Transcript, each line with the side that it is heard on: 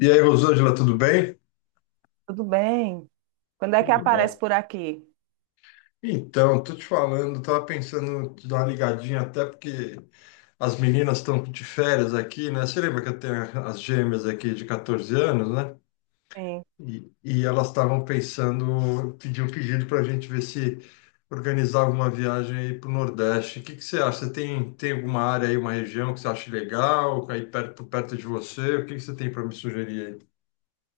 left: E aí, Rosângela, tudo bem?
right: Tudo bem? Quando é que
left: Tudo
right: aparece
left: bom.
right: por aqui?
left: Então, tô te falando, tava pensando em te dar uma ligadinha, até porque as meninas estão de férias aqui, né? Você lembra que eu tenho as gêmeas aqui de 14 anos, né?
right: Sim.
left: E elas estavam pensando, pediu um pedido para a gente ver se organizava uma viagem aí para o Nordeste. O que que você acha? Você tem alguma área aí, uma região que você acha legal, aí perto de você? O que que você tem para me sugerir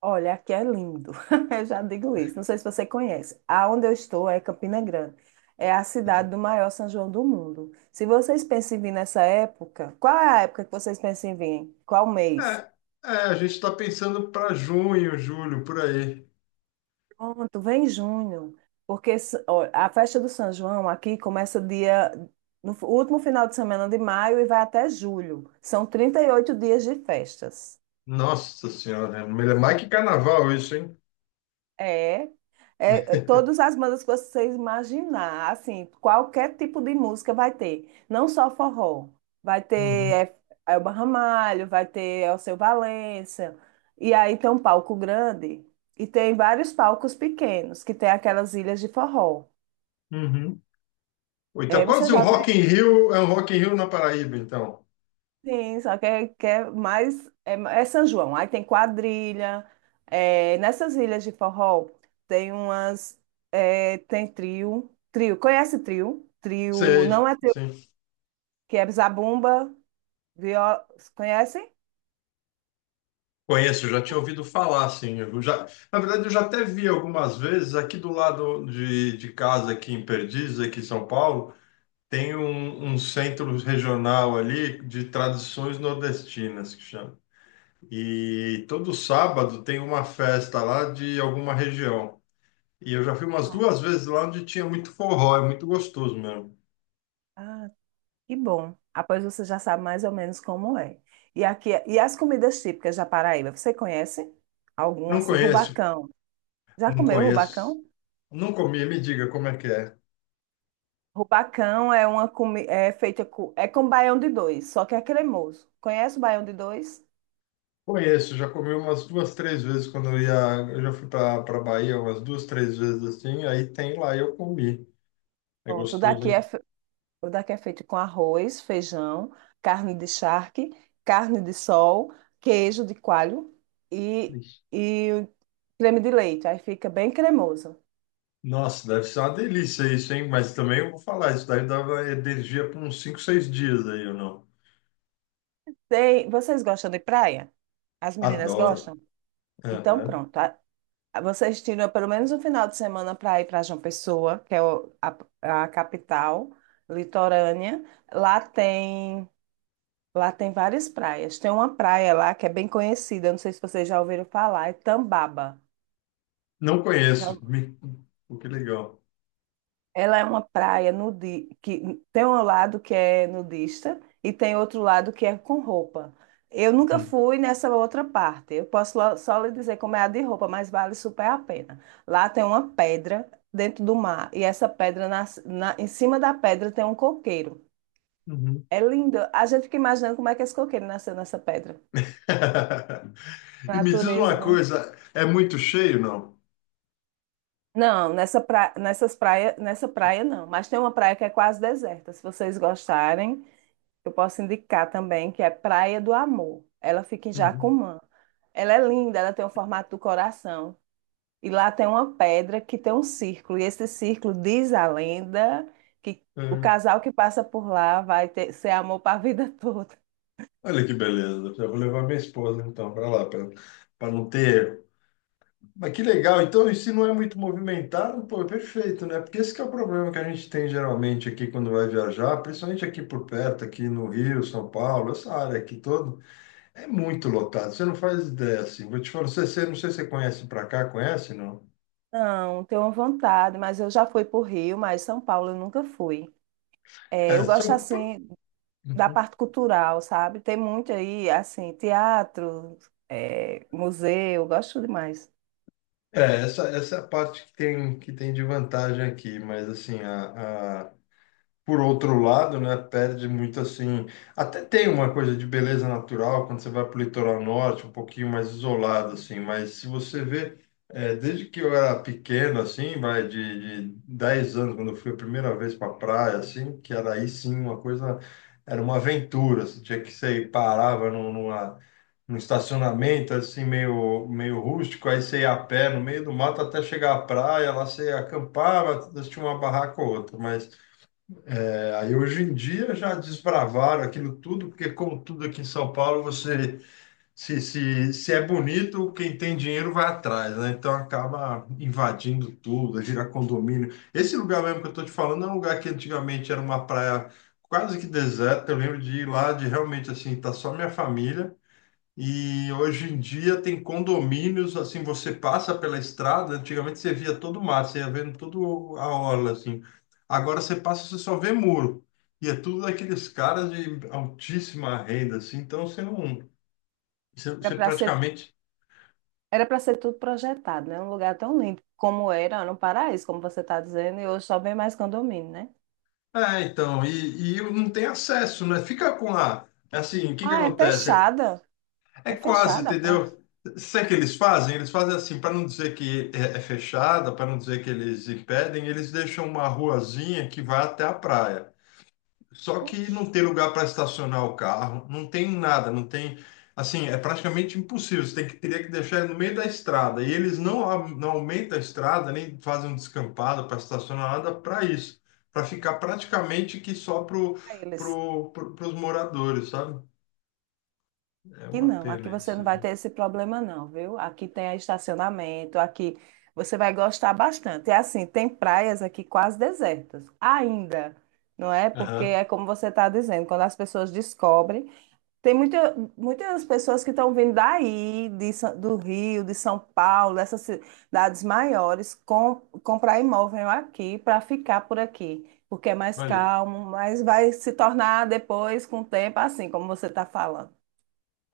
right: Olha, aqui é lindo. Eu já digo isso. Não sei se você conhece. Aonde eu estou é Campina Grande. É a cidade do
left: aí?
right: maior São João do mundo. Se vocês pensam em vir nessa época, qual é a época que vocês pensam em vir? Qual
left: É,
right: mês?
left: a gente está pensando para junho, julho, por aí.
right: Pronto, vem junho. Porque ó, a festa do São João aqui começa dia no último final de semana de maio e vai até julho. São 38 dias de festas.
left: Nossa Senhora, é mais que carnaval isso, hein?
right: É, todas as bandas que vocês imaginar, assim, qualquer tipo de música vai ter, não só forró, vai ter
left: Uhum,
right: Elba Ramalho, vai ter Alceu Valença, e aí tem um palco grande e tem vários palcos pequenos, que tem aquelas ilhas de forró.
left: uhum. Ou então,
right: É, você
left: quase um
right: já...
left: Rock in Rio, é um Rock in Rio na Paraíba, então.
right: Sim, só que é mais. É, é São João. Aí tem quadrilha. Nessas ilhas de forró tem umas. Tem trio. Trio. Conhece trio? Trio. Não
left: Sei,
right: é trio,
left: sim.
right: que é zabumba. Viola, conhecem?
left: Conheço, já tinha ouvido falar, sim. Na verdade, eu já até vi algumas vezes aqui do lado de casa, aqui em Perdiz, aqui em São Paulo, tem um centro regional ali de tradições nordestinas, que chama. E todo sábado tem uma festa lá de alguma região. E eu já fui umas
right: Ah,
left: duas vezes lá onde tinha muito forró, é muito gostoso mesmo.
right: ah, que bom. Após você já sabe mais ou menos como é. E aqui, e as comidas típicas da Paraíba, você conhece? Alguma
left: Não
right: assim?
left: conheço,
right: Rubacão. Já
left: não
right: comeu
left: conheço.
right: rubacão?
left: Não comi, me diga como é que é.
right: Rubacão é uma é feita com, é com baião de dois, só que é cremoso. Conhece o baião de dois?
left: Conheço, já comi umas duas, três vezes quando eu ia. Eu já fui para Bahia umas duas, três vezes assim, aí tem lá e eu comi. É
right: Pronto, o
left: gostoso,
right: daqui é,
left: hein?
right: o daqui é feito com arroz, feijão, carne de charque, carne de sol, queijo de coalho e,
left: Ixi.
right: e creme de leite. Aí fica bem cremoso.
left: Nossa, deve ser uma delícia isso, hein? Mas também eu vou falar, isso daí dava energia por uns 5, 6 dias aí, ou não.
right: Vocês gostam de praia? As meninas
left: Adoro.
right: gostam? Então
left: Aham.
right: pronto. Vocês tiram pelo menos um final de semana para ir para João Pessoa, que é a capital litorânea. Lá tem, lá tem várias praias. Tem uma praia lá que é bem conhecida, não sei se vocês já ouviram falar, é Tambaba.
left: Não conheço. Pô, que legal.
right: Ela é uma praia nudi que tem um lado que é nudista e tem outro lado que é com roupa. Eu nunca
left: Uhum.
right: fui nessa outra parte. Eu posso só lhe dizer como é a de roupa, mas vale super a pena. Lá tem uma pedra dentro do mar e essa pedra em cima da pedra tem um coqueiro.
left: Uhum.
right: É lindo. A gente fica imaginando como é que esse coqueiro nasceu nessa pedra.
left: E me diz uma
right: Natureza, né?
left: coisa, é muito cheio, não?
right: Não, nessa pra... nessas praia... nessa praia não. Mas tem uma praia que é quase deserta. Se vocês gostarem, eu posso indicar também que é Praia do Amor. Ela fica em
left: Uhum.
right: Jacumã. Ela é linda, ela tem o formato do coração. E lá tem uma pedra que tem um círculo. E esse círculo diz a lenda que o
left: É.
right: casal que passa por lá vai ter, ser amor para a vida toda.
left: Olha que beleza. Já vou levar minha esposa então para lá, para não ter. Mas que legal. Então, e se não é muito movimentado, pô, é perfeito, né? Porque esse que é o problema que a gente tem geralmente aqui quando vai viajar, principalmente aqui por perto, aqui no Rio, São Paulo, essa área aqui toda, é muito lotado. Você não faz ideia assim. Vou te falar, não sei se você conhece para cá, conhece, não?
right: Não, tenho vontade, mas eu já fui para o Rio, mas São Paulo eu nunca fui. É,
left: É,
right: eu
left: só
right: gosto assim da
left: Uhum.
right: parte cultural, sabe? Tem muito aí, assim, teatro, museu, eu gosto demais.
left: É, essa é a parte que tem de vantagem aqui, mas assim, por outro lado, né, perde muito assim. Até tem uma coisa de beleza natural quando você vai para o litoral norte, um pouquinho mais isolado, assim, mas se você vê, desde que eu era pequeno, assim, vai de 10 anos, quando eu fui a primeira vez para a praia, assim, que era aí sim uma coisa, era uma aventura, você tinha que sair, parava num- numa um estacionamento assim meio rústico, aí você ia a pé no meio do mato até chegar à praia, lá você acampava, tinha uma barraca ou outra, mas aí hoje em dia já desbravaram aquilo tudo, porque como tudo aqui em São Paulo, você se é bonito, quem tem dinheiro vai atrás, né? Então acaba invadindo tudo, gira condomínio. Esse lugar mesmo que eu estou te falando é um lugar que antigamente era uma praia quase que deserta, eu lembro de ir lá, de realmente assim, tá só minha família, e hoje em dia tem condomínios, assim, você passa pela estrada, antigamente você via todo o mar, você ia vendo toda a orla, assim. Agora você passa, você só vê muro. E é tudo daqueles caras de altíssima renda, assim, então você não, você,
right: Era
left: você
right: para ser
left: praticamente...
right: Era para ser tudo projetado, né? Um lugar tão lindo como era no Paraíso, como você está dizendo, e hoje só vem mais condomínio, né?
left: É, então, e não tem acesso, né? Fica com a... Assim, o que que
right: Ah, é
left: acontece?
right: fechada.
left: É
right: É
left: quase,
right: fechada para
left: entendeu? Sabe o que eles fazem? Eles fazem assim, para não dizer que é fechada, para não dizer que eles impedem, eles deixam uma ruazinha que vai até a praia. Só que não tem lugar para estacionar o carro, não tem nada, não tem. Assim, é praticamente impossível. Você tem que, teria que deixar ele no meio da estrada. E eles não, não aumentam a estrada, nem fazem um descampado para estacionar nada para isso. Para ficar praticamente que só pro,
right: eles.
left: pro, pro, os moradores, sabe? É
right: Que
left: uma
right: não, aqui
left: pena
right: você não
left: isso,
right: vai
left: viu?
right: ter esse problema, não, viu? Aqui tem estacionamento, aqui você vai gostar bastante. É assim, tem praias aqui quase desertas, ainda, não é? Porque
left: Aham.
right: é como você está dizendo, quando as pessoas descobrem. Tem muita, muitas pessoas que estão vindo daí, de do Rio, de São Paulo, dessas cidades maiores, com, comprar imóvel aqui para ficar por aqui, porque é mais
left: Olha.
right: calmo, mas vai se tornar depois, com o tempo, assim como você está falando.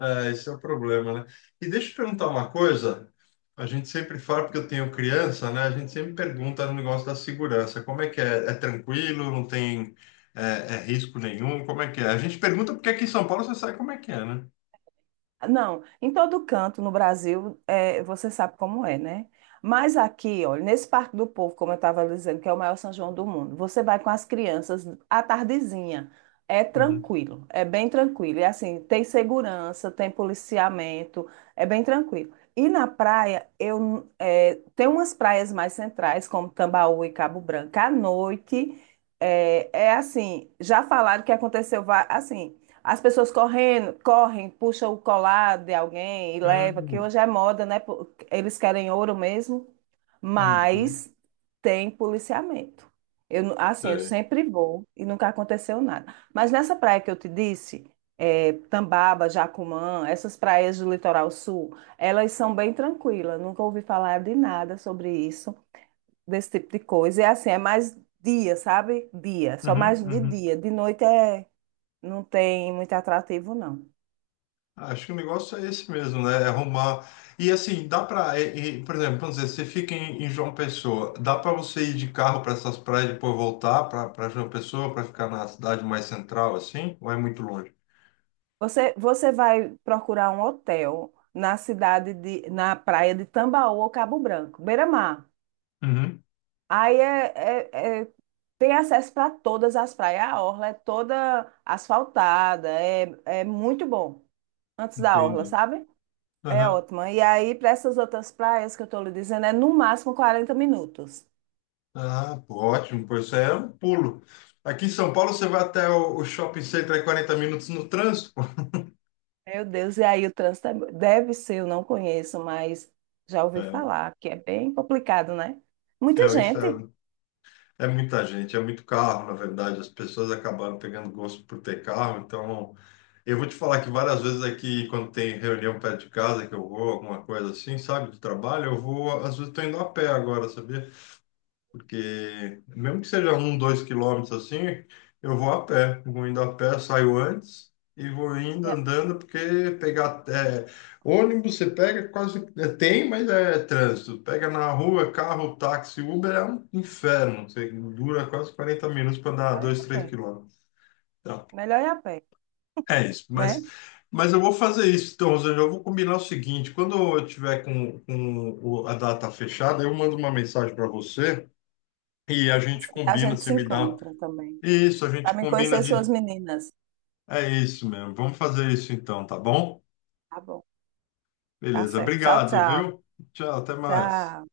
left: É, esse é o problema, né? E deixa eu te perguntar uma coisa. A gente sempre fala, porque eu tenho criança, né? A gente sempre pergunta no negócio da segurança. Como é que é? É tranquilo? Não tem é, risco nenhum? Como é que é? A gente pergunta porque aqui em São Paulo você sabe como é que é, né?
right: Não, em todo canto no Brasil, é, você sabe como é, né? Mas aqui, olha, nesse Parque do Povo, como eu estava dizendo, que é o maior São João do mundo, você vai com as crianças à tardezinha. É
left: Uhum.
right: tranquilo, é bem tranquilo. E assim, tem segurança, tem policiamento, é bem tranquilo. E na praia, eu, é, tem umas praias mais centrais, como Tambaú e Cabo Branco. À noite, é, é assim, já falaram que aconteceu, assim. As pessoas correndo, correm, puxam o colar de alguém e leva, que
left: Uhum.
right: hoje é moda, né? Pô, eles querem ouro mesmo,
left: Uhum.
right: mas tem policiamento. Eu, assim, eu
left: Sei.
right: sempre vou e nunca aconteceu nada. Mas nessa praia que eu te disse, é, Tambaba, Jacumã, essas praias do litoral sul, elas são bem tranquilas. Nunca ouvi falar de nada sobre isso, desse tipo de coisa. E assim, é mais dia, sabe? Dia, só
left: Uhum.
right: mais de
left: Uhum.
right: dia. De noite é... não tem muito atrativo, não.
left: Acho que o negócio é esse mesmo, né? É arrumar. E assim, dá para, por exemplo, vamos dizer, você fica em, João Pessoa, dá para você ir de carro para essas praias e depois voltar para João Pessoa para ficar na cidade mais central, assim? Ou é muito longe?
right: Você, você vai procurar um hotel na cidade de, na praia de Tambaú ou Cabo Branco, beira-mar.
left: Uhum.
right: Aí é, é- é- tem acesso para todas as praias. A orla é toda asfaltada, é, é muito bom. Antes da orla,
left: Entendi.
right: sabe? É
left: Aham.
right: ótima. E aí, para essas outras praias que eu estou lhe dizendo, é no máximo 40 minutos.
left: Ah, pô, ótimo, pois isso aí é um pulo. Aqui em São Paulo você vai até o shopping center em 40 minutos no trânsito. pô.
right: Meu Deus, e aí o trânsito deve ser, eu não conheço, mas já ouvi falar que é bem complicado, né?
left: É
right: Muita
left: um
right: gente.
left: inferno. É muita gente, é muito carro, na verdade. As pessoas acabaram pegando gosto por ter carro, então. Eu vou te falar que várias vezes aqui, quando tem reunião perto de casa, que eu vou, alguma coisa assim, sabe, do trabalho, eu vou, às vezes estou indo a pé agora, sabia? Porque, mesmo que seja 1, 2 quilômetros assim, eu vou a pé. Vou indo a pé, saio antes e vou indo
right: E é-
left: andando, porque pegar é, ônibus você pega quase, tem, mas é trânsito. Pega na rua, carro, táxi, Uber é um inferno. Você dura quase 40 minutos para andar
right: Melhor ir
left: dois,
right: a
left: três
right: pé,
left: quilômetros. Então,
right: melhor ir a pé,
left: é isso,
right: né?
left: mas eu vou fazer isso. Então, Rosane, eu vou combinar o seguinte: quando eu tiver com a data fechada, eu mando uma mensagem para você e a gente
right: Nossa, a
left: combina,
right: gente
left: você
right: se
left: me dá.
right: encontra também.
left: Isso, a
right: Para
left: gente
right: me
left: combina
right: conhecer suas
left: de.
right: meninas.
left: É isso mesmo. Vamos fazer isso então, tá bom?
right: Tá bom, tá
left: Beleza,
right: certo. Tchau,
left: obrigado,
right: tchau.
left: viu? Tchau, até mais.
right: Tchau.